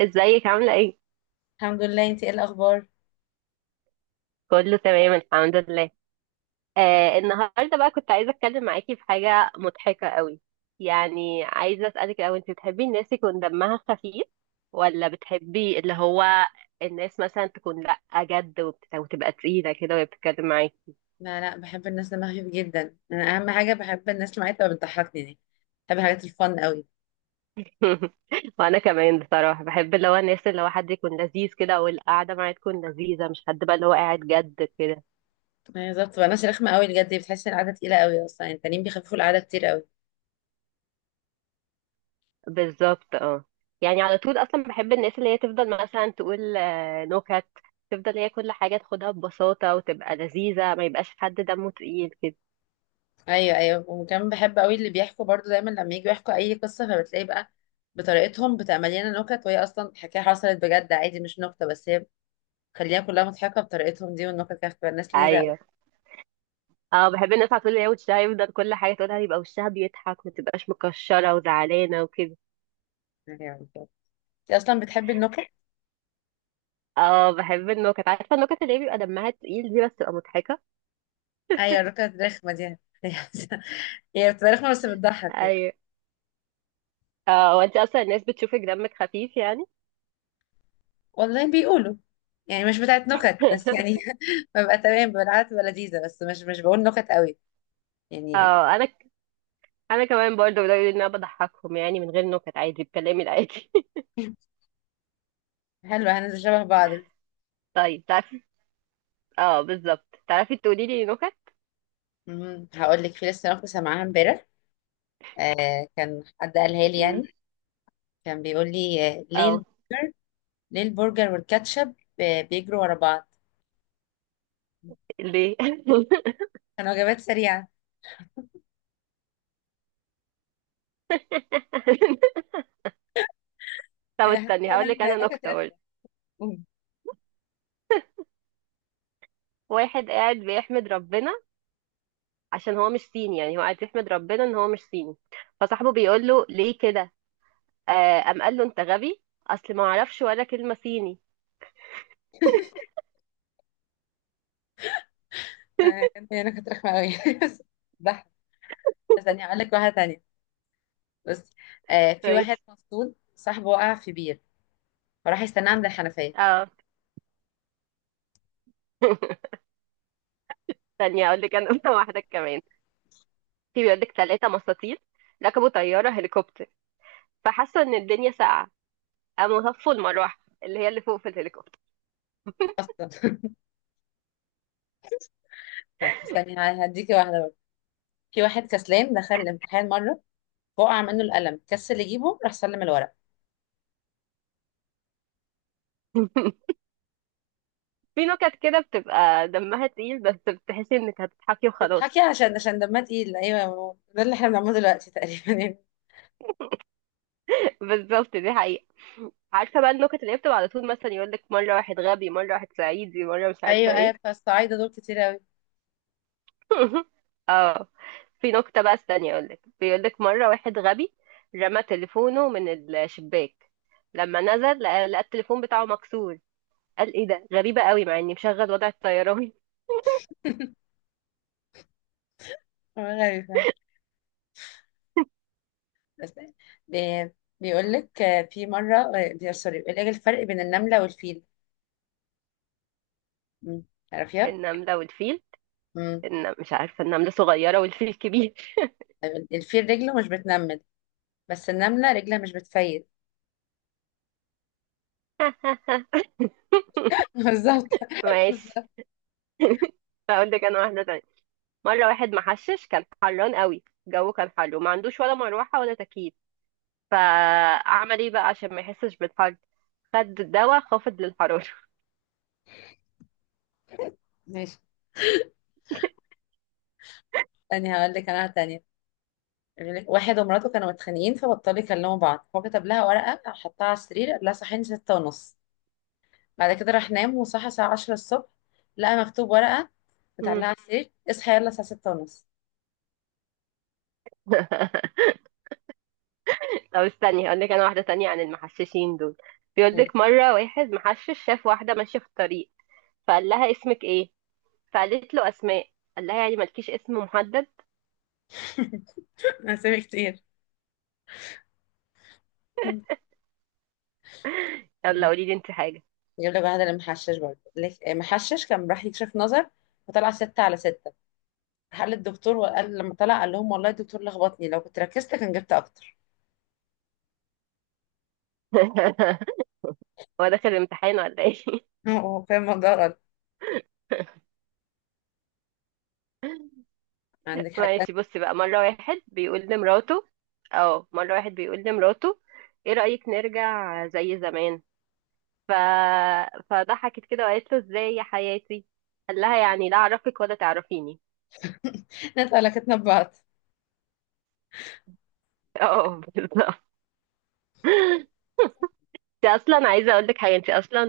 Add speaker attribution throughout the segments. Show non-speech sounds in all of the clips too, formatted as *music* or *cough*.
Speaker 1: ازيك عاملة ايه؟
Speaker 2: الحمد لله. انتي ايه الاخبار؟
Speaker 1: كله تمام الحمد لله. النهاردة بقى كنت عايزة اتكلم معاكي في حاجة مضحكة قوي. يعني عايزة اسألك الاول، انت بتحبي الناس يكون دمها خفيف ولا بتحبي اللي هو الناس مثلا تكون لأ جد وتبقى تقيلة كده وهي بتتكلم معاكي؟
Speaker 2: لا، لا، بحب الناس دماغها خفيف جدا. انا اهم حاجه بحب الناس اللي معايا تبقى بتضحكني دي. بحب الحاجات الفن قوي.
Speaker 1: *laughs* وانا كمان بصراحة بحب اللي هو الناس اللي هو حد يكون لذيذ كده والقعدة معاه تكون لذيذة، مش حد بقى اللي هو قاعد جد كده.
Speaker 2: ايوه، بالظبط. بتبقى ناس رخمه قوي بجد. بتحس ان القعده تقيله قوي اصلا، يعني التانيين بيخففوا القعده كتير قوي.
Speaker 1: بالظبط، اه. يعني على طول اصلا بحب الناس اللي هي تفضل مثلا تقول نكت، تفضل هي كل حاجه تاخدها ببساطه وتبقى لذيذه، ما يبقاش حد دمه تقيل كده.
Speaker 2: ايوه، ايوه، وكمان بحب قوي اللي بيحكوا برضو دايما لما يجوا يحكوا اي قصه، فبتلاقي بقى بطريقتهم بتعمل لنا نكت، وهي اصلا حكايه حصلت بجد عادي مش نكته، بس هي خليها كلها مضحكه بطريقتهم دي. والنكت كانت بتبقى الناس لذيذه قوي.
Speaker 1: ايوه. اه، بحب الناس على طول اللي هي وشها يفضل كل حاجه تقولها يبقى وشها بيضحك، ما تبقاش مكشره وزعلانه وكده.
Speaker 2: ايوه، بالظبط. انت اصلا بتحبي النكت؟
Speaker 1: اه، بحب النكت. عارفه النكت اللي هي بيبقى دمها تقيل دي، بس تبقى مضحكه.
Speaker 2: ايوه، الركنة الرخمة دي *laughs* هي بتبقى رخمة بس بتضحك يعني.
Speaker 1: ايوه. اه، وانت اصلا الناس بتشوفك دمك خفيف يعني؟
Speaker 2: والله بيقولوا. يعني مش بتاعت نكت بس يعني.
Speaker 1: *laughs*
Speaker 2: *laughs* ببقى تمام بالعادة، ببقى لذيذة، بس مش بقول نكت قوي يعني.
Speaker 1: اه، انا، انا كمان برضه بدأوا يقولوا ان انا بضحكهم يعني، من غير نكت، عادي بكلامي العادي.
Speaker 2: حلو، هننزل شبه بعض.
Speaker 1: *laughs* طيب تعرفي، اه بالظبط، تعرفي تقولي لي نكت.
Speaker 2: مم. هقول لك في لسه نكتة سامعاها امبارح. كان حد قالها لي يعني.
Speaker 1: امم.
Speaker 2: كان بيقول لي ليه
Speaker 1: اه.
Speaker 2: البرجر. ليه البرجر والكاتشب، بيجروا ورا بعض.
Speaker 1: ليه؟ *laughs*
Speaker 2: كان وجبات سريعة. *laughs*
Speaker 1: طب استني هقول
Speaker 2: فعلا،
Speaker 1: لك انا
Speaker 2: نكت
Speaker 1: نكته برضه.
Speaker 2: رخمة. مم.
Speaker 1: واحد قاعد بيحمد ربنا عشان هو مش صيني، يعني هو قاعد يحمد ربنا ان هو مش صيني. فصاحبه بيقول له ليه كده. آه قام قال له انت غبي، اصل ما اعرفش ولا كلمه صيني.
Speaker 2: كانت هي نكت رخمة قوي. *laughs* بس. استني هقول لك واحده تانية. بصي. في واحد
Speaker 1: كويس.
Speaker 2: مفصول صاحبه وقع في بير، فراح يستناه عند الحنفيه.
Speaker 1: اه. *laughs* استني هقول لك انا نكتة واحده كمان. في بيقول لك ثلاثه مساطيل ركبوا طياره هليكوبتر، فحسوا ان الدنيا ساقعه، قاموا هفوا المروحه اللي هي اللي فوق في الهليكوبتر.
Speaker 2: اصلا. *laughs* طيب، استني هديكي واحده بقى. في واحد كسلان دخل الامتحان مره، وقع منه القلم، كسل يجيبه، راح سلم الورق.
Speaker 1: في نكت كده بتبقى دمها تقيل بس بتحسي انك هتضحكي وخلاص.
Speaker 2: تضحكي عشان دمها تقيل، ايوه، ده اللي احنا بنعمله دلوقتي تقريبا يعني.
Speaker 1: *laughs* بالظبط، دي حقيقة. عارفة بقى النكت اللي هي بتبقى على طول مثلا يقولك مرة واحد غبي، مرة واحد صعيدي، مرة مش عارفة
Speaker 2: ايوه، ايوه،
Speaker 1: ايه.
Speaker 2: فالصعايده دول كتير قوي.
Speaker 1: *laughs* اه. في نكتة بقى استني اقولك، بيقولك مرة واحد غبي رمى تليفونه من الشباك. لما نزل لقى التليفون بتاعه مكسور. قال ايه ده، غريبة قوي مع اني مشغل وضع الطيران.
Speaker 2: غريبه. بس. بي- بيقول لك في مره، آه، بي- سوري بيقول لك الفرق بين النمله والفيل. مم.
Speaker 1: *laughs*
Speaker 2: تعرفيها؟
Speaker 1: النملة والفيل.
Speaker 2: مم.
Speaker 1: مش عارفة، النملة صغيرة والفيل كبير.
Speaker 2: طيب، الفيل رجله مش بتنمل، بس النملة رجلها مش بتفيد.
Speaker 1: *laughs*
Speaker 2: *laughs* بالظبط.
Speaker 1: ماشي. *laughs* هقول لك انا واحده تانية. مره واحد محشش كان حران قوي، الجو كان حر وما عندوش ولا مروحه ولا تكييف. فعمل ايه بقى عشان ما يحسش بالحر؟ خد دواء خافض للحراره.
Speaker 2: ماشي. تاني هقول لك انا تانية. بيقول لك واحد ومراته كانوا متخانقين، فبطلوا يكلموا بعض. هو كتب لها ورقة، حطها على السرير، قال لها صحيني 6:30. بعد كده راح نام، وصحى الساعة 10 الصبح. لقى مكتوب ورقة
Speaker 1: مم.
Speaker 2: متعلقة على السرير: اصحى يلا الساعة 6:30.
Speaker 1: *laughs* طب استني هقول لك انا واحده تانية عن المحششين دول. بيقول
Speaker 2: مم.
Speaker 1: لك مره واحد محشش شاف واحده ماشيه في الطريق، فقال لها اسمك ايه؟ فقالت له اسماء. قال لها يعني مالكيش اسم محدد؟
Speaker 2: *laughs* أسامي كتير. مم.
Speaker 1: يلا قولي لي انت حاجه.
Speaker 2: يجيب لك واحدة المحشش برضه، يقول لك محشش كان راح يكشف نظر، وطلع 6/6. راح قال للدكتور، وقال لما طلع قال لهم: والله الدكتور لخبطني، لو كنت ركزت كان جبت أكتر.
Speaker 1: *laughs* هو داخل الامتحان ولا ايه؟
Speaker 2: *laughs* هو فاهم الموضوع. عندك حاجة
Speaker 1: ماشي،
Speaker 2: تانية؟
Speaker 1: بص بقى. مرة واحد بيقول لمراته ايه رأيك نرجع زي زمان؟ ف... فضحكت كده وقالت له ازاي يا حياتي؟ قال لها يعني لا اعرفك ولا تعرفيني.
Speaker 2: *laughs* نتقلقتنا ببعض.
Speaker 1: *laughs* اه بالظبط. انت اصلا عايزة اقول لك حاجة، انت اصلا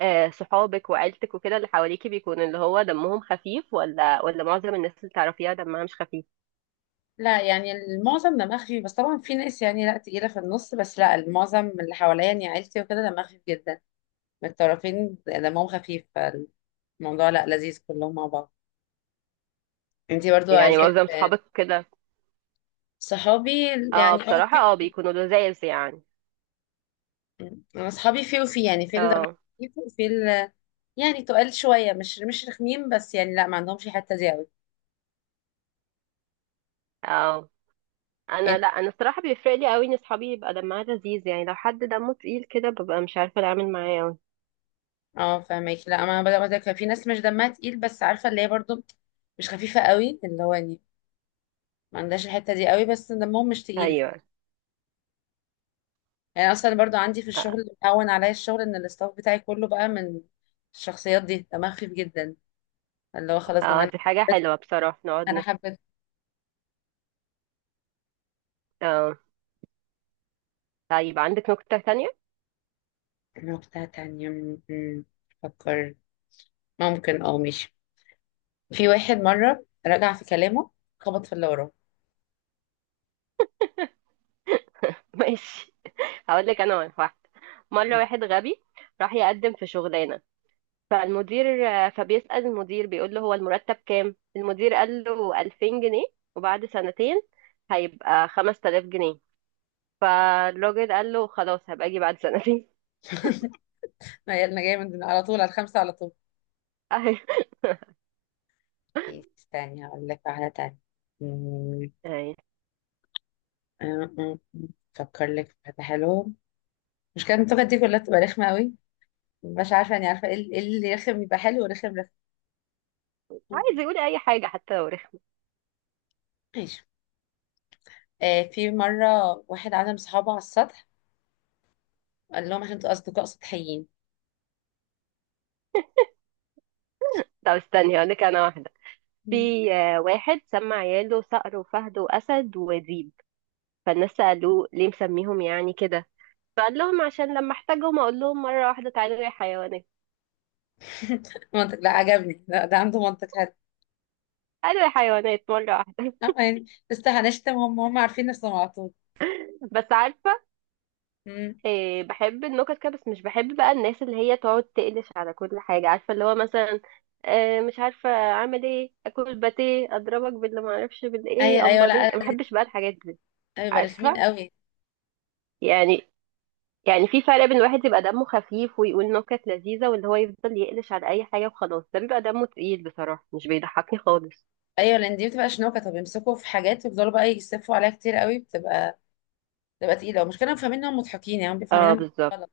Speaker 1: صحابك وعيلتك وكده اللي حواليكي بيكون اللي هو دمهم خفيف، ولا معظم الناس اللي تعرفيها دمها مش خفيف؟
Speaker 2: لا، يعني المعظم دماغ خفيف، بس طبعا في ناس يعني لا تقيلة في النص، بس لا، المعظم اللي حواليا يعني عيلتي وكده دماغ خفيف جدا. من الطرفين دمهم خفيف، فالموضوع لا، لذيذ كلهم مع بعض. انتي برضو
Speaker 1: يعني
Speaker 2: عيلتك؟
Speaker 1: معظم صحابك كده؟
Speaker 2: صحابي؟
Speaker 1: اه
Speaker 2: يعني
Speaker 1: بصراحة،
Speaker 2: في
Speaker 1: اه
Speaker 2: وفي.
Speaker 1: بيكونوا لذاذ يعني.
Speaker 2: انا اصحابي في وفي، يعني في اللي دمهم
Speaker 1: اه.
Speaker 2: خفيف، وفي اللي يعني تقال شوية، مش رخمين، بس يعني لا، ما عندهمش الحتة دي قوي.
Speaker 1: اه انا، لا انا الصراحه بيفرق لي قوي ان اصحابي يبقى دمها لذيذ يعني. لو حد دمه تقيل كده ببقى مش عارفه اتعامل معاه قوي.
Speaker 2: اه، فاهمك. لا، ما انا بدأ كان في ناس مش دمها تقيل، بس عارفه اللي هي برضو مش خفيفه قوي، اللي هو يعني ما عندهاش الحته دي قوي، بس دمهم مش تقيل.
Speaker 1: ايوه.
Speaker 2: يعني اصلا برضو عندي في
Speaker 1: اه.
Speaker 2: الشغل اللي مهون عليا الشغل، ان الاستاف بتاعي كله بقى من الشخصيات دي دمها خفيف جدا، اللي هو خلاص دماغ
Speaker 1: دي حاجه
Speaker 2: انا. حبيت.
Speaker 1: حلوه بصراحه، نقعد
Speaker 2: انا
Speaker 1: نت...
Speaker 2: حبيت.
Speaker 1: اه. طيب عندك نكته تانية؟ *laughs*
Speaker 2: نقطه تانية. فكر. ممكن ماشي. في واحد مره رجع في كلامه، خبط في اللي وراه.
Speaker 1: ماشي، هقول لك انا واحده. مره واحد غبي راح يقدم في شغلانه، فالمدير فبيسأل المدير بيقول له هو المرتب كام. المدير قال له 2000 جنيه، وبعد سنتين هيبقى 5000 جنيه. فالراجل قال له خلاص، هبقى اجي بعد سنتين.
Speaker 2: *laughs* ما هي انا جايه من على طول على الخمسه على طول.
Speaker 1: *laughs*
Speaker 2: إيه، استني هقول لك واحده تانية.
Speaker 1: أهي.
Speaker 2: آه، آه، فكر لك في حاجة حلوة. مش كان التوكة دي كلها تبقى رخمة قوي. مش عارفة يعني، عارفة ايه إيه اللي رخم يبقى حلو، ورخم رخم.
Speaker 1: عايز
Speaker 2: أم.
Speaker 1: يقول اي حاجه حتى لو رخم.
Speaker 2: ماشي. في مرة واحد عزم صحابه على السطح، قال لهم عشان انتوا أصدقاء سطحيين.
Speaker 1: طب استني هقول لك انا واحده.
Speaker 2: مم.
Speaker 1: في واحد سمى عياله صقر وفهد واسد وذيب. فالناس سالوه ليه مسميهم يعني كده؟ فقال لهم عشان لما احتاجهم اقول لهم مره واحده تعالوا يا حيوانات.
Speaker 2: *laughs* منطق، لا عجبني، لا ده عنده منطق حلو.
Speaker 1: قالوا يا حيوانات مره واحده.
Speaker 2: اه
Speaker 1: *laughs*
Speaker 2: يعني، بس هنشتم. هم هم عارفين نفسهم على طول.
Speaker 1: بس عارفه،
Speaker 2: مم.
Speaker 1: بحب النكت كده، بس مش بحب بقى الناس اللي هي تقعد تقلش على كل حاجه، عارفه اللي هو مثلا مش عارفه اعمل ايه، اكل باتيه اضربك باللي ما اعرفش
Speaker 2: ايوه،
Speaker 1: بالايه،
Speaker 2: ايوه،
Speaker 1: امال ايه.
Speaker 2: لا.
Speaker 1: ما بحبش بقى الحاجات دي.
Speaker 2: لا، بيبقى رخمين
Speaker 1: عارفه
Speaker 2: قوي.
Speaker 1: يعني، يعني في فرق بين واحد يبقى دمه خفيف ويقول نكت لذيذة، واللي هو يفضل يقلش على أي حاجة وخلاص، ده بيبقى دمه تقيل بصراحة، مش بيضحكني خالص.
Speaker 2: ايوه، لان دي بتبقى شنوكه. طب يمسكوا في حاجات ويفضلوا بقى يسفوا عليها كتير قوي، بتبقى تقيله، ومش كانوا فاهمين انهم مضحكين يعني، هم بيفهمين
Speaker 1: اه بالظبط.
Speaker 2: إنهم.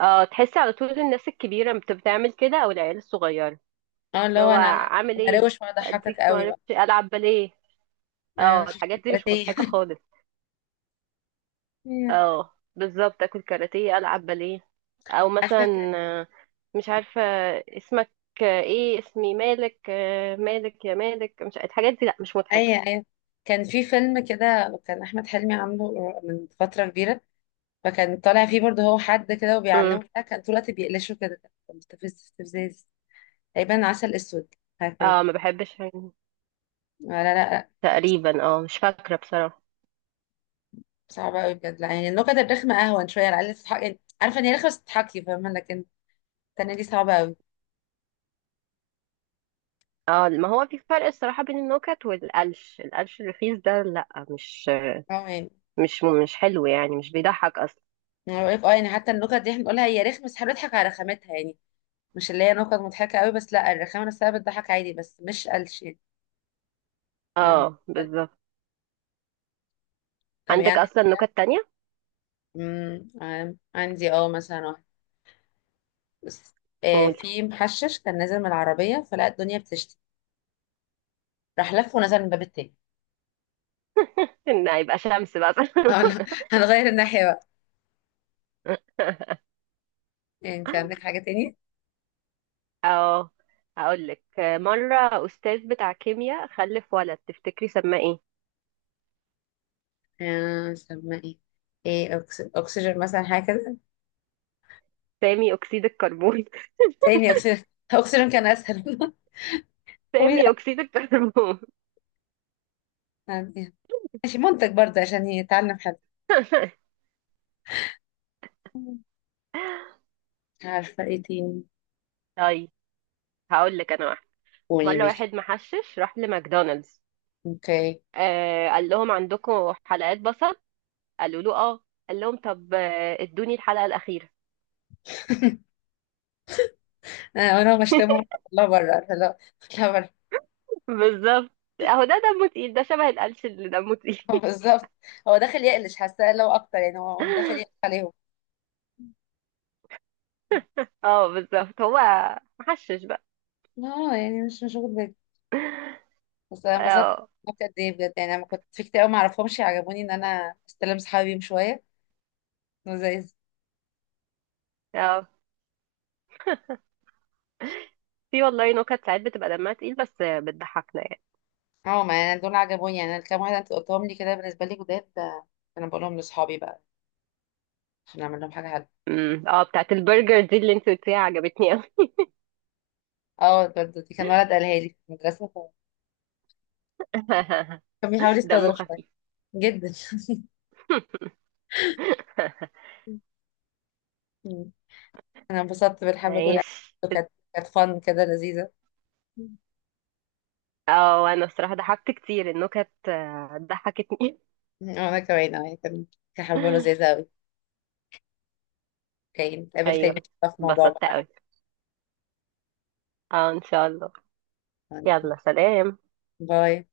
Speaker 1: اه تحسي على طول الناس الكبيرة بتعمل كده، أو العيال الصغيرة
Speaker 2: اه، اللي
Speaker 1: اللي
Speaker 2: هو
Speaker 1: هو
Speaker 2: انا انا
Speaker 1: عامل
Speaker 2: أنا
Speaker 1: ايه،
Speaker 2: هروش واضحكك
Speaker 1: أديك
Speaker 2: قوي بقى.
Speaker 1: معرفش ألعب باليه.
Speaker 2: انا
Speaker 1: اه
Speaker 2: شفت
Speaker 1: الحاجات دي مش مضحكة
Speaker 2: كاراتيه.
Speaker 1: خالص.
Speaker 2: *laughs* أيوة.
Speaker 1: اه بالظبط، أكل كاراتيه، ألعب باليه، أو
Speaker 2: عارفه كان.
Speaker 1: مثلا مش عارفة اسمك، ايه اسمي مالك، مالك يا مالك، مش الحاجات دي، لأ مش مضحكة.
Speaker 2: ايوه، ايوه، كان في فيلم كده، وكان احمد حلمي عامله من فتره كبيره. فكان طالع فيه برضه هو حد كده وبيعلمه بتاع، كان طول الوقت بيقلشه كده. كان مستفز استفزاز. تقريبا عسل اسود، حاجه كده.
Speaker 1: اه ما بحبش.
Speaker 2: لا، لا، لا.
Speaker 1: تقريبا اه مش فاكرة بصراحة.
Speaker 2: صعبه قوي بجد، لا، يعني النكت الرخمه اهون شويه، على الاقل تضحك، يعني عارفه ان هي رخمه بس تضحكي، فاهمه، لكن التانيه دي صعبه قوي.
Speaker 1: اه، ما هو في فرق الصراحة بين النكت والقلش، القلش الرخيص ده لا، مش
Speaker 2: اه يعني،
Speaker 1: مش مش حلو يعني، مش بيضحك اصلا.
Speaker 2: انا بقول لك اه يعني حتى النكت دي احنا بنقولها هي رخمه، بس احنا بنضحك على رخامتها يعني، مش اللي هي نكت مضحكة قوي، بس لا، الرخامة نفسها بتضحك عادي، بس مش قلش يعني. أنا ما-
Speaker 1: اه بالظبط.
Speaker 2: طب
Speaker 1: عندك
Speaker 2: يعني.
Speaker 1: اصلا نكت تانية؟
Speaker 2: مم، عندي مثلا واحد. بس.
Speaker 1: قولي.
Speaker 2: في محشش كان نازل من العربية، فلقى الدنيا بتشتي، راح لف ونزل من الباب التاني.
Speaker 1: *laughs* ان هيبقى شمس بقى.
Speaker 2: *laughs* اه، لا. هنغير الناحية بقى. يعني انت عندك
Speaker 1: *laughs*
Speaker 2: حاجة تاني؟
Speaker 1: اه، هقول لك مرة استاذ بتاع كيمياء خلف ولد، تفتكري سماه ايه؟
Speaker 2: سمى ايه؟ ايه، اكسجين مثلا، حاجة كده.
Speaker 1: سامي اكسيد الكربون.
Speaker 2: تاني اكسجين. اكسجين كان اسهل. *laughs*
Speaker 1: *laughs*
Speaker 2: كويس.
Speaker 1: سامي اكسيد الكربون.
Speaker 2: يعني ماشي. منتج برضه عشان يتعلم حد.
Speaker 1: *laughs*
Speaker 2: عارفة ايه تاني.
Speaker 1: طيب هقول لك انا،
Speaker 2: قولي،
Speaker 1: مرة
Speaker 2: ماشي.
Speaker 1: واحد محشش راح لماكدونالدز.
Speaker 2: اوكي.
Speaker 1: آه قال لهم عندكم حلقات بصل؟ قالوا له اه. قال لهم طب ادوني الحلقة الأخيرة.
Speaker 2: انا بشتمه. لا، بره، لا. لا، بره.
Speaker 1: *laughs* بالظبط، اهو ده دمه تقيل، ده شبه القلش اللي دمه تقيل.
Speaker 2: *laughs* بالظبط. هو داخل يقلش حاساه لو اكتر، يعني هو داخل يقلش
Speaker 1: *laughs*
Speaker 2: عليهم.
Speaker 1: اه بالظبط، هو محشش بقى.
Speaker 2: اه يعني، مش واخد بالي. بس انا انبسطت.
Speaker 1: اه.
Speaker 2: انبسطت قد ايه بجد، يعني انا كنت في كتير قوي ما اعرفهمش، عجبوني ان انا استلم صحابي بيهم شويه لذيذ.
Speaker 1: اه، في والله نكت ساعات بتبقى دمها تقيل بس بتضحكنا يعني.
Speaker 2: اه، ما يعني دول عجبوني، يعني الكام واحد انت قلتهم لي كده بالنسبه لي جداد. انا بقولهم لاصحابي بقى عشان اعمل لهم حاجه حلوه.
Speaker 1: أمم، اه بتاعت البرجر دي اللي انت قلتيها عجبتني قوي.
Speaker 2: اه، برضه دي كان ولد قالها لي في المدرسه.
Speaker 1: *laughs*
Speaker 2: كان بيحاول
Speaker 1: دمه
Speaker 2: يستظرف شويه.
Speaker 1: خفيف.
Speaker 2: جدا. *laughs* انا انبسطت
Speaker 1: *laughs*
Speaker 2: بالحبة دول.
Speaker 1: ماشي.
Speaker 2: كانت فن كده لذيذة. مم.
Speaker 1: اه انا الصراحه ضحكت كتير، النكت ضحكتني.
Speaker 2: وانا كمان. انا كان حبة
Speaker 1: *laughs*
Speaker 2: لذيذة اوي. اوكي، نتقابل تاني،
Speaker 1: ايوه.
Speaker 2: في موضوع
Speaker 1: اتبسطت
Speaker 2: بقى.
Speaker 1: قوي. اه ان شاء الله. يلا سلام.
Speaker 2: باي.